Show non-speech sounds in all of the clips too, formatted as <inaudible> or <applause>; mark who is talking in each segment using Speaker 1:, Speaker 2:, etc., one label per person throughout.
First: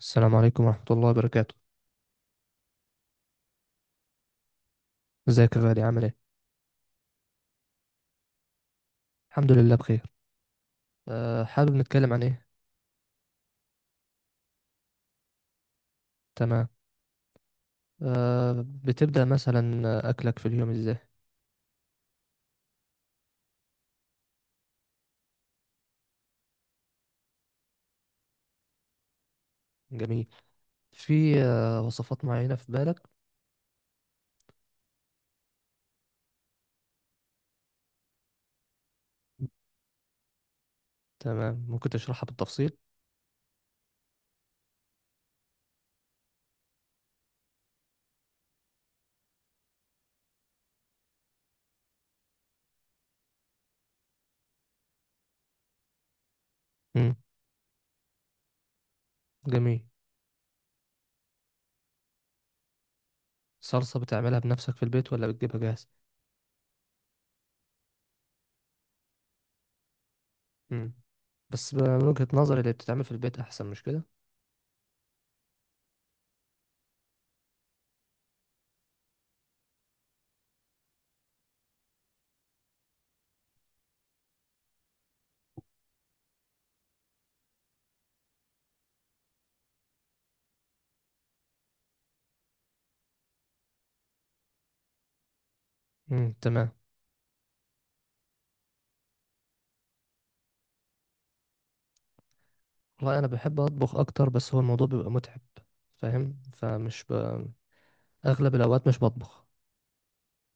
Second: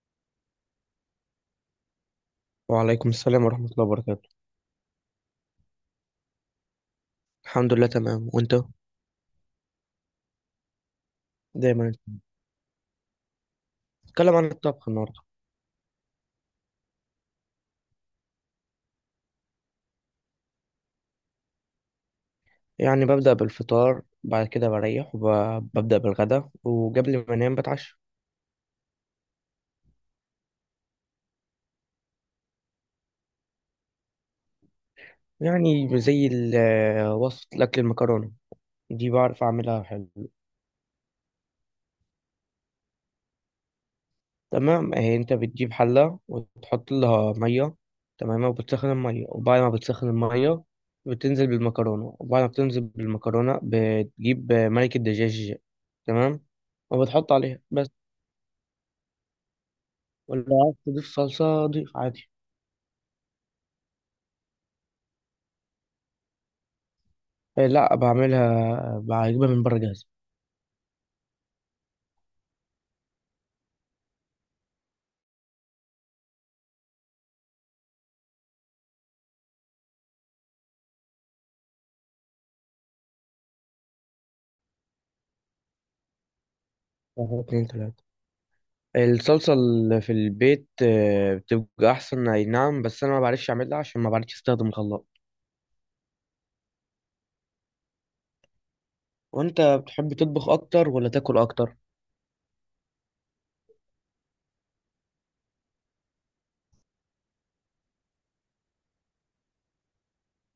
Speaker 1: السلام عليكم ورحمة الله وبركاته.
Speaker 2: وعليكم السلام ورحمة الله وبركاته.
Speaker 1: ازيك يا غالي، عامل ايه؟
Speaker 2: الحمد لله، تمام، وانت؟
Speaker 1: الحمد لله بخير. حابب
Speaker 2: دايما
Speaker 1: نتكلم عن ايه؟
Speaker 2: نتكلم عن الطبخ النهاردة.
Speaker 1: تمام. بتبدأ مثلا، أكلك في اليوم ازاي؟
Speaker 2: يعني ببدأ بالفطار، بعد كده بريح وببدأ بالغدا، وقبل ما انام بتعشى.
Speaker 1: جميل. في وصفات معينة في بالك؟
Speaker 2: يعني زي وصفة الأكل المكرونة دي بعرف أعملها حلو.
Speaker 1: تمام، ممكن تشرحها بالتفصيل؟
Speaker 2: تمام، اهي انت بتجيب حلة وتحط لها مية، تمام، وبتسخن المية، وبعد ما بتسخن المية بتنزل بالمكرونة، وبعد ما بتنزل بالمكرونة بتجيب ملك الدجاج، تمام،
Speaker 1: مم.
Speaker 2: وبتحط عليها بس.
Speaker 1: جميل.
Speaker 2: ولا عايز تضيف صلصة، ضيف عادي.
Speaker 1: صلصة بتعملها بنفسك في البيت ولا بتجيبها جاهز؟
Speaker 2: إيه، لا بعملها، بجيبها من بره جاهزة.
Speaker 1: مم. بس من وجهة نظري اللي بتتعمل في البيت أحسن، مش كده؟
Speaker 2: واحد اتنين تلاتة، الصلصة اللي في البيت بتبقى أحسن، أي نعم، بس أنا ما بعرفش أعملها عشان ما بعرفش أستخدم الخلاط.
Speaker 1: مم. تمام.
Speaker 2: وأنت بتحب تطبخ أكتر ولا تاكل أكتر؟
Speaker 1: والله أنا بحب أطبخ أكتر، بس هو الموضوع بيبقى متعب، فاهم؟ أغلب الأوقات مش بطبخ.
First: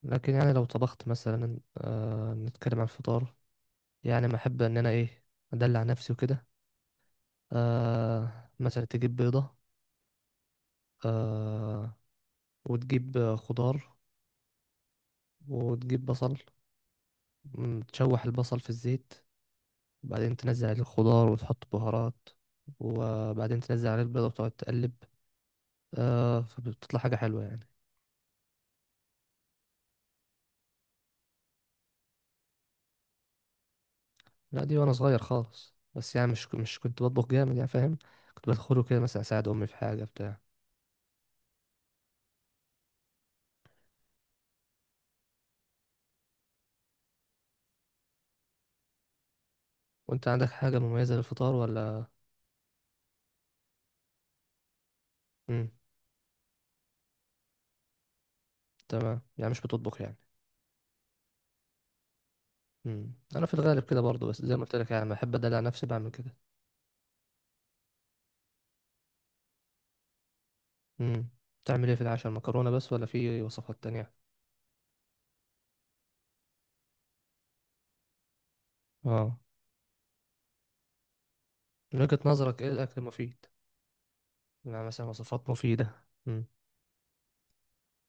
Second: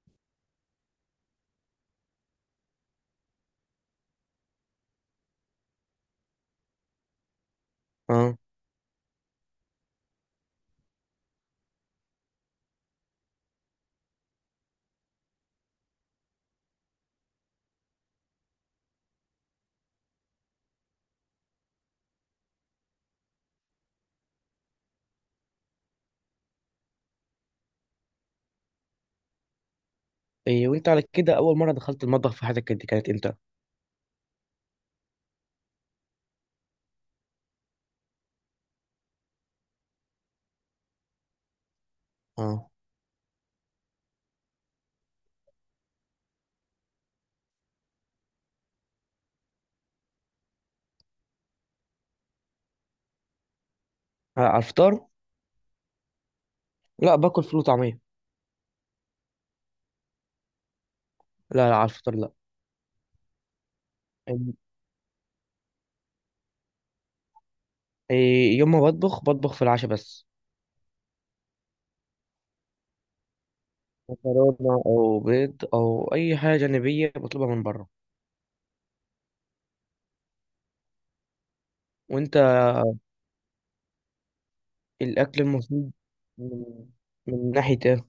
Speaker 1: لكن يعني لو طبخت مثلا، نتكلم عن الفطار. يعني ما احب ان انا ايه، ادلع نفسي وكده.
Speaker 2: أه.
Speaker 1: مثلا تجيب بيضة، آه وتجيب خضار، وتجيب بصل، تشوح البصل في الزيت، وبعدين تنزل عليه الخضار وتحط بهارات، وبعدين تنزل عليه البيضة وتقعد تقلب. فبتطلع حاجة حلوة يعني.
Speaker 2: إيه، وأنت على كده، أول مرة دخلت المطبخ في حياتك كانت إمتى؟
Speaker 1: لا، دي وانا صغير خالص، بس يعني مش كنت بطبخ جامد يعني، فاهم. كنت بدخله كده مثلا اساعد امي في حاجة بتاع.
Speaker 2: أه،
Speaker 1: وانت عندك حاجة مميزة للفطار ولا؟
Speaker 2: على الفطار؟
Speaker 1: امم.
Speaker 2: لا، باكل فول وطعمية.
Speaker 1: تمام، يعني مش بتطبخ يعني.
Speaker 2: لا لا، على الفطار لا.
Speaker 1: انا في الغالب كده برضه، بس زي ما قلت لك، يعني لما احب ادلع نفسي بعمل كده.
Speaker 2: إيه، يوم ما بطبخ بطبخ في العشاء بس.
Speaker 1: امم. تعمل ايه في العشاء؟ المكرونه بس ولا في وصفات تانية؟
Speaker 2: مكرونة أو بيض أو أي حاجة جانبية بطلبها من بره.
Speaker 1: اه. من وجهة
Speaker 2: وأنت.
Speaker 1: نظرك ايه الاكل مفيد؟ يعني مثلا
Speaker 2: الأكل
Speaker 1: وصفات
Speaker 2: المفيد
Speaker 1: مفيده.
Speaker 2: من من ناحية إيه؟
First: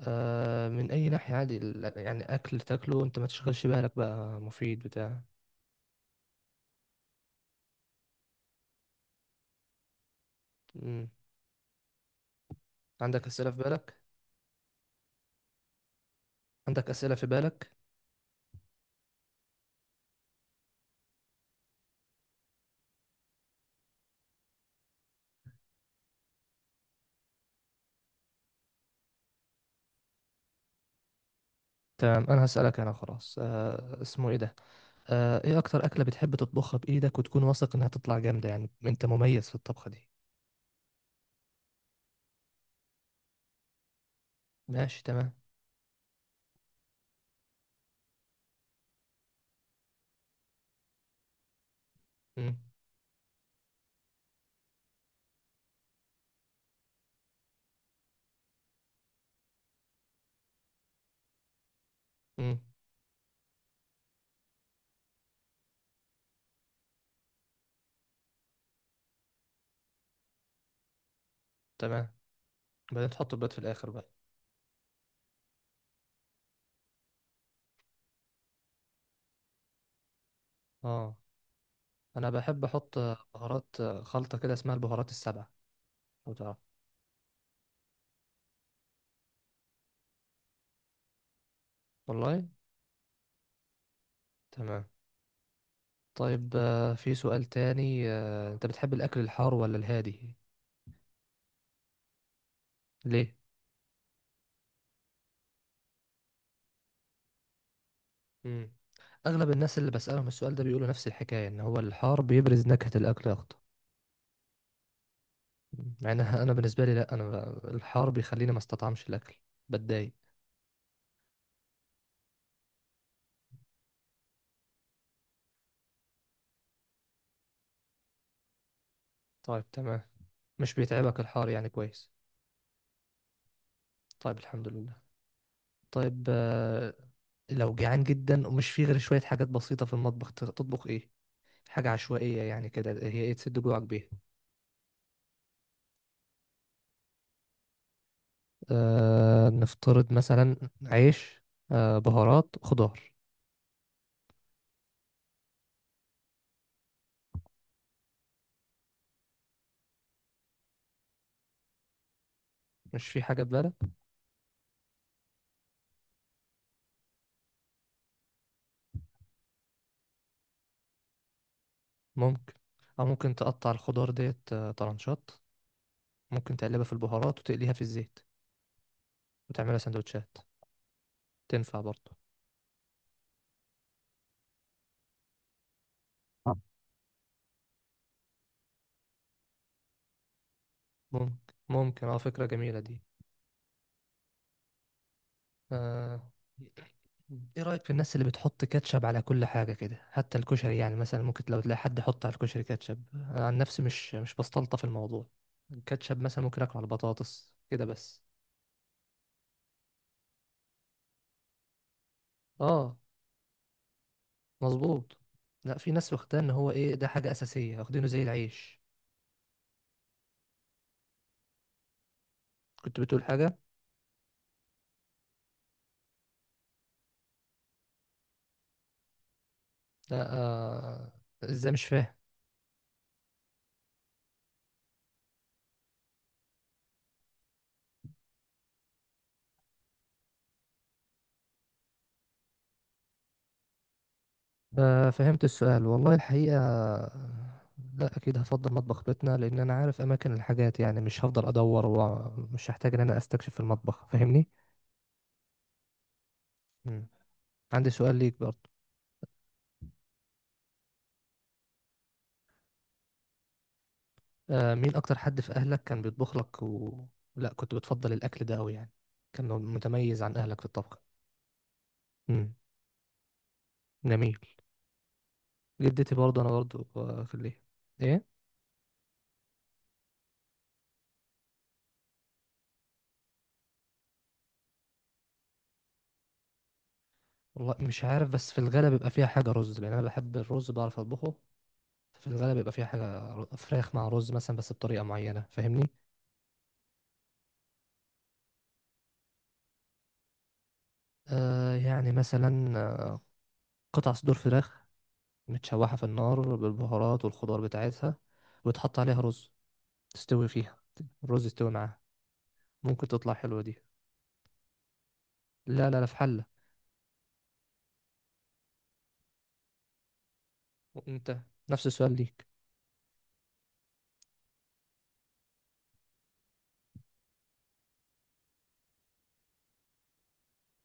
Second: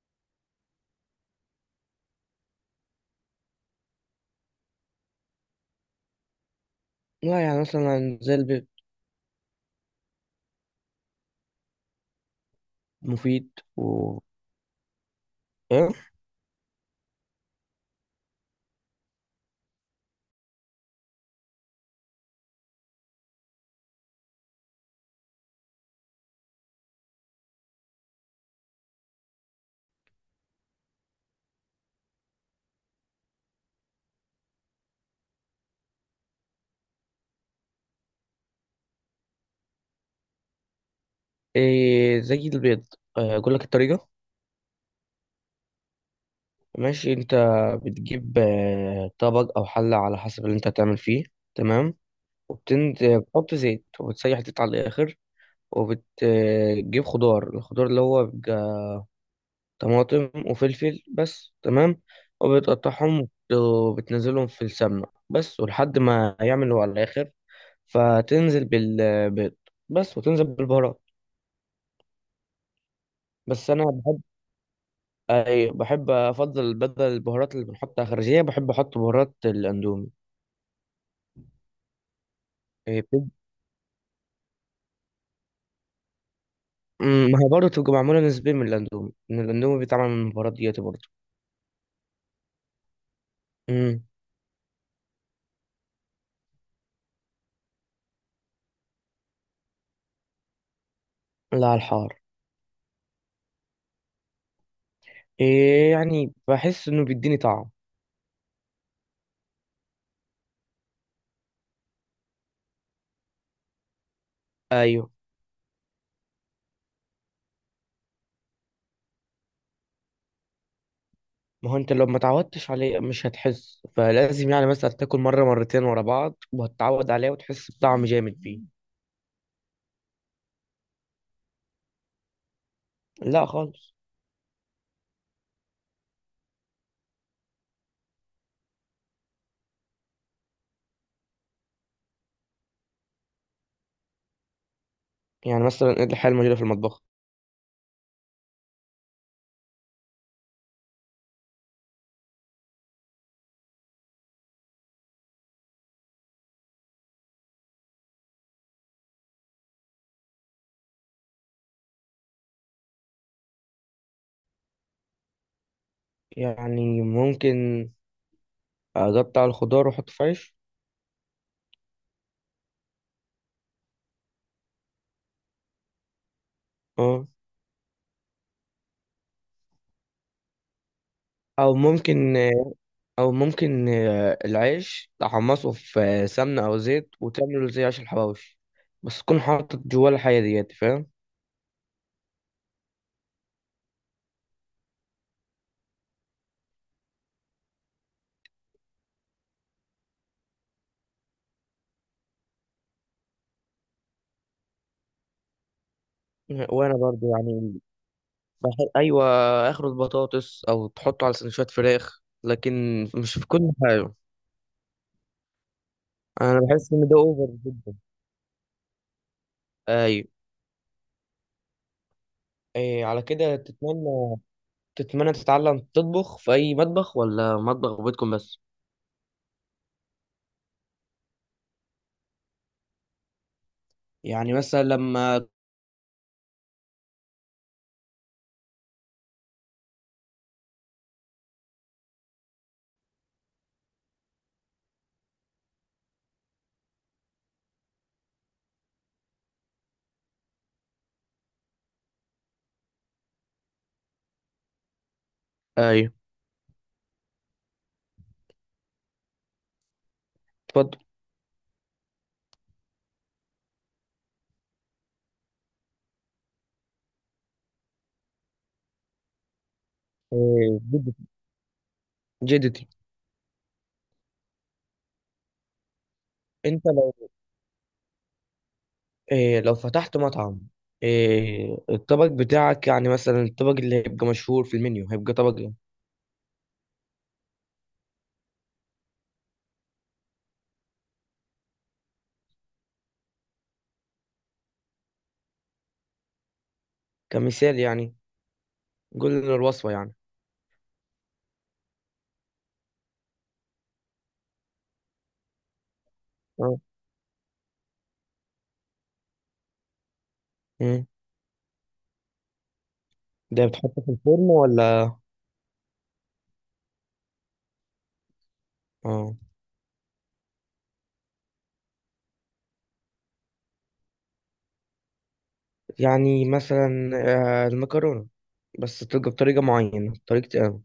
Speaker 1: من اي ناحيه؟ عادي، يعني اكل تاكله انت ما تشغلش بالك، بقى مفيد بتاع.
Speaker 2: لا، يعني مثلا زي البيض.
Speaker 1: امم. عندك
Speaker 2: مفيد
Speaker 1: اسئله في بالك؟
Speaker 2: و إيه؟
Speaker 1: عندك اسئله في بالك؟ تمام، انا هسالك، انا خلاص. اسمه ايه ده، ايه اكتر اكلة بتحب تطبخها بايدك وتكون واثق انها تطلع جامدة، يعني انت مميز في الطبخة دي؟
Speaker 2: إيه، زي البيض. أقول لك الطريقة.
Speaker 1: ماشي، تمام.
Speaker 2: ماشي. أنت بتجيب طبق أو حلة على حسب اللي أنت هتعمل فيه. تمام،
Speaker 1: امم.
Speaker 2: وبتنزل بتحط زيت وبتسيح زيت على الآخر. وبتجيب خضار، الخضار اللي هو بيبقى طماطم وفلفل بس، تمام.
Speaker 1: امم.
Speaker 2: وبتقطعهم وبتنزلهم في السمنة بس، ولحد ما يعملوا على الآخر فتنزل بالبيض بس وتنزل بالبهارات.
Speaker 1: تمام، بعدين تحط البيض في
Speaker 2: بس انا
Speaker 1: الاخر بقى؟
Speaker 2: بحب، أي بحب افضل، بدل البهارات اللي بنحطها خارجيه بحب احط بهارات الاندومي.
Speaker 1: اه. انا بحب احط
Speaker 2: إيه،
Speaker 1: بهارات خلطة كده اسمها البهارات السبعة، لو تعرف.
Speaker 2: ما هي برضه تبقى معموله نسبيا من الاندومي، ان الاندومي بيتعمل من البهارات ديت برضه.
Speaker 1: والله.
Speaker 2: امم.
Speaker 1: تمام. طيب، في سؤال تاني، انت بتحب الاكل الحار ولا الهادي؟
Speaker 2: لا، على الحار.
Speaker 1: ليه؟
Speaker 2: إيه، يعني بحس انه بيديني طعم.
Speaker 1: امم. اغلب الناس اللي بسألهم السؤال ده بيقولوا نفس الحكاية، ان هو الحار بيبرز نكهة الاكل اكتر.
Speaker 2: ايوه،
Speaker 1: يعني انا بالنسبه لي، لا، انا، الحار بيخليني ما استطعمش الاكل، بتضايق.
Speaker 2: ما هو انت لو ما تعودتش عليه مش هتحس، فلازم يعني مثلا تاكل مره مرتين ورا بعض وهتتعود عليه وتحس بطعم جامد فيه.
Speaker 1: طيب، تمام. مش بيتعبك الحار يعني، كويس.
Speaker 2: لا خالص.
Speaker 1: طيب، الحمد لله. طيب، لو جعان جدا ومش فيه غير شويه حاجات بسيطه في المطبخ، تطبخ ايه؟ حاجه عشوائيه يعني كده، هي ايه تسد جوعك بيها؟
Speaker 2: يعني مثلا ايه الحاجه الموجوده في المطبخ؟
Speaker 1: نفترض مثلا عيش، بهارات، خضار. مش في حاجه في بالك؟
Speaker 2: يعني ممكن اقطع الخضار واحطه في عيش.
Speaker 1: ممكن. او ممكن تقطع الخضار ديت طرنشات، ممكن تقلبها في
Speaker 2: اه.
Speaker 1: البهارات وتقليها في الزيت، وتعملها سندوتشات،
Speaker 2: او
Speaker 1: تنفع برضه.
Speaker 2: ممكن او ممكن العيش تحمصه في
Speaker 1: آه.
Speaker 2: سمنه او زيت وتعمله زي عيش الحواوشي، بس تكون حاطط جواه الحاجه ديت، فاهم.
Speaker 1: ممكن ممكن، فكرة جميلة دي. آه. ايه رأيك في الناس اللي بتحط كاتشب على كل حاجة كده، حتى الكشري؟ يعني مثلا ممكن لو تلاقي حد يحط على الكشري كاتشب، أنا عن نفسي مش بستلطف الموضوع. الكاتشب مثلا ممكن اكله على
Speaker 2: وانا برضو
Speaker 1: البطاطس
Speaker 2: يعني
Speaker 1: كده بس.
Speaker 2: بحب، ايوه، اخر البطاطس، او تحطه على سندوتشات فراخ،
Speaker 1: اه،
Speaker 2: لكن مش في كل حاجه.
Speaker 1: مظبوط. لا، في ناس واخداه ان
Speaker 2: انا
Speaker 1: هو،
Speaker 2: بحس
Speaker 1: ايه،
Speaker 2: ان
Speaker 1: ده
Speaker 2: ده
Speaker 1: حاجة
Speaker 2: اوفر
Speaker 1: أساسية،
Speaker 2: جدا.
Speaker 1: واخدينه زي العيش.
Speaker 2: ايوه،
Speaker 1: كنت
Speaker 2: إيه على
Speaker 1: بتقول
Speaker 2: كده
Speaker 1: حاجة؟
Speaker 2: تتمنى تتعلم تطبخ في اي مطبخ ولا مطبخ بيتكم بس؟
Speaker 1: لا. آه. ازاي؟ مش فاهم.
Speaker 2: يعني مثلا لما.
Speaker 1: فهمت السؤال والله الحقيقة. لا، أكيد هفضل مطبخ بيتنا، لأن أنا عارف أماكن الحاجات، يعني مش هفضل أدور ومش هحتاج إن أنا أستكشف في المطبخ، فاهمني؟
Speaker 2: ايوه.
Speaker 1: مم. عندي سؤال ليك برضه.
Speaker 2: اتفضل.
Speaker 1: مين أكتر حد في أهلك كان بيطبخ لك و لا كنت بتفضل الأكل ده أوي يعني، كان متميز عن أهلك في
Speaker 2: إيه،
Speaker 1: الطبخ؟
Speaker 2: جدتي.
Speaker 1: مم.
Speaker 2: جدتي.
Speaker 1: جميل. جدتي برضه، أنا
Speaker 2: انت
Speaker 1: برضه
Speaker 2: لو،
Speaker 1: في الإيه؟ إيه؟
Speaker 2: إيه، لو فتحت مطعم، إيه، الطبق بتاعك، يعني مثلا الطبق اللي هيبقى مشهور في المنيو، هيبقى طبق ايه؟
Speaker 1: والله مش عارف، بس في الغالب بيبقى فيها حاجة رز، لأن أنا بحب الرز، بعرف أطبخه. في الغالب بيبقى فيها حاجة فراخ مع رز مثلا، بس بطريقة معينة، فاهمني.
Speaker 2: كمثال يعني، قول لنا الوصفة يعني.
Speaker 1: يعني مثلا، قطع صدور فراخ متشوحة في النار
Speaker 2: اه.
Speaker 1: بالبهارات والخضار بتاعتها، وتحط عليها رز تستوي فيها،
Speaker 2: مم.
Speaker 1: الرز يستوي معاها، ممكن تطلع حلوة
Speaker 2: ده
Speaker 1: دي.
Speaker 2: بتحطه في الفرن ولا؟
Speaker 1: لا، لا، لا، في حلة.
Speaker 2: اه.
Speaker 1: وانت، نفس السؤال ليك.
Speaker 2: يعني مثلا المكرونة، بس تبقى بطريقة معينة، طريقة اه،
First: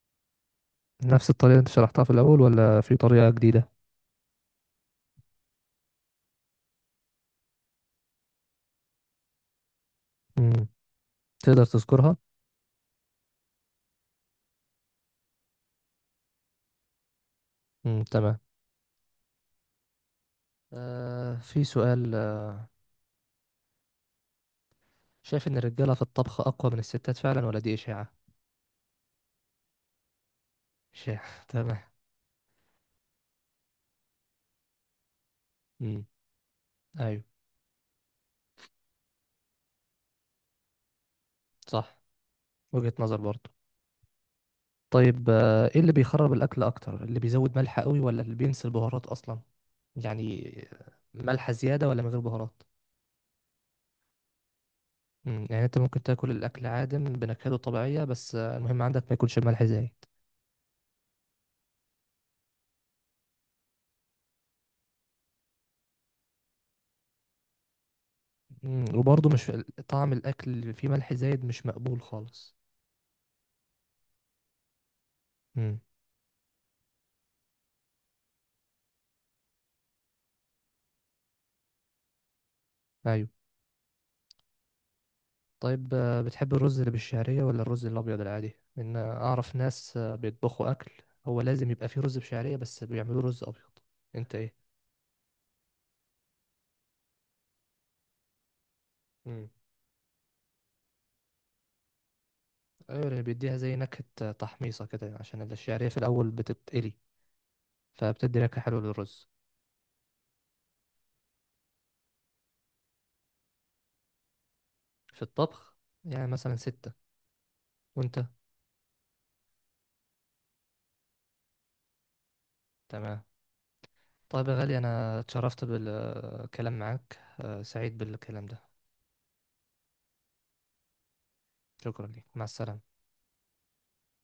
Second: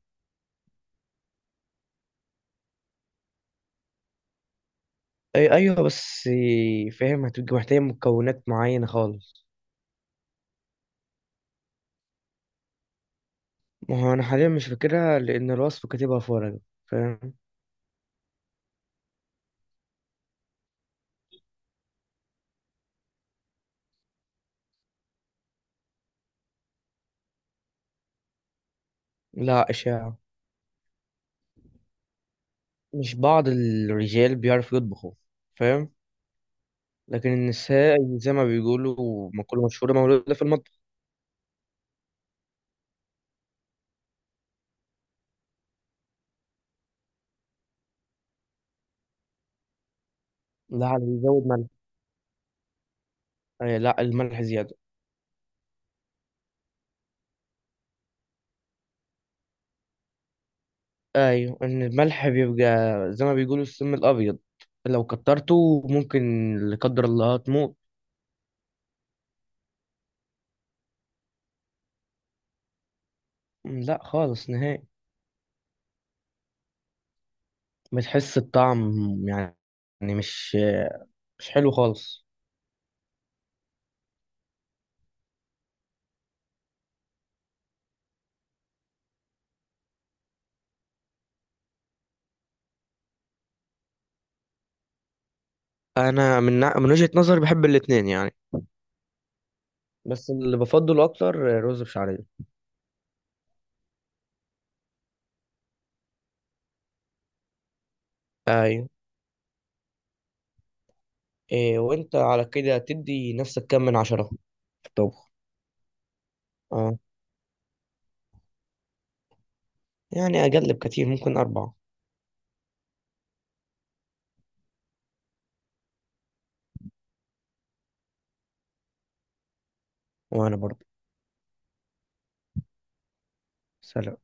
Speaker 1: نفس الطريقة اللي انت شرحتها في الأول ولا في طريقة جديدة؟
Speaker 2: أي أيوه، بس فاهم، هتبقى محتاجة مكونات معينة خالص.
Speaker 1: مم. تقدر تذكرها؟
Speaker 2: ما هو أنا حاليا مش فاكرها لأن الوصفة كاتبها في ورقة، فاهم.
Speaker 1: مم. تمام. في سؤال، شايف ان الرجالة في الطبخ أقوى من الستات فعلا ولا دي إشاعة؟
Speaker 2: لا، إشاعة.
Speaker 1: إشاعة. <laughs> تمام.
Speaker 2: مش بعض الرجال بيعرفوا يطبخوا، فاهم.
Speaker 1: مم. أيوه.
Speaker 2: لكن النساء، زي ما بيقولوا مقولة مشهورة، مولودة في المطبخ.
Speaker 1: صح، وجهة نظر برضه. طيب، ايه اللي بيخرب الاكل اكتر، اللي بيزود ملح قوي ولا اللي بينسى البهارات اصلا؟ يعني
Speaker 2: لا، اللي بيزود
Speaker 1: ملح
Speaker 2: ملح.
Speaker 1: زيادة ولا من غير بهارات؟
Speaker 2: آه، لا، الملح زيادة.
Speaker 1: يعني انت ممكن تاكل الاكل عادم بنكهته طبيعية، بس المهم عندك ما يكونش ملح زايد.
Speaker 2: أيوة، إن الملح بيبقى زي ما بيقولوا السم الأبيض، لو كترته ممكن، لا قدر الله، تموت.
Speaker 1: وبرضه مش، طعم الاكل اللي فيه ملح زايد مش مقبول خالص.
Speaker 2: لا، خالص نهائي،
Speaker 1: مم،
Speaker 2: بتحس الطعم، يعني مش مش حلو خالص.
Speaker 1: ايوه. طيب، بتحب الرز اللي بالشعرية ولا الرز الابيض العادي؟ ان اعرف ناس بيطبخوا اكل هو لازم يبقى فيه رز بشعرية، بس بيعملوه رز ابيض. انت ايه؟
Speaker 2: أنا من وجهة نظري بحب الاتنين يعني.
Speaker 1: مم.
Speaker 2: بس اللي بفضله أكتر رز بشعرية.
Speaker 1: ايوه، اللي بيديها زي نكهة تحميصة كده، عشان الشعرية في الأول بتتقلي، فبتدي نكهة حلوة
Speaker 2: أيوة.
Speaker 1: للرز.
Speaker 2: إيه وانت على كده تدي نفسك كام من 10 في
Speaker 1: في
Speaker 2: الطبخ؟
Speaker 1: الطبخ، يعني مثلا
Speaker 2: اه.
Speaker 1: ستة. وانت؟
Speaker 2: يعني اقل بكتير، ممكن اربعة.
Speaker 1: تمام. طيب يا غالي، أنا اتشرفت بالكلام معاك، سعيد بالكلام ده.
Speaker 2: وانا برضه.
Speaker 1: شكرا ليك، مع السلامة.
Speaker 2: سلام.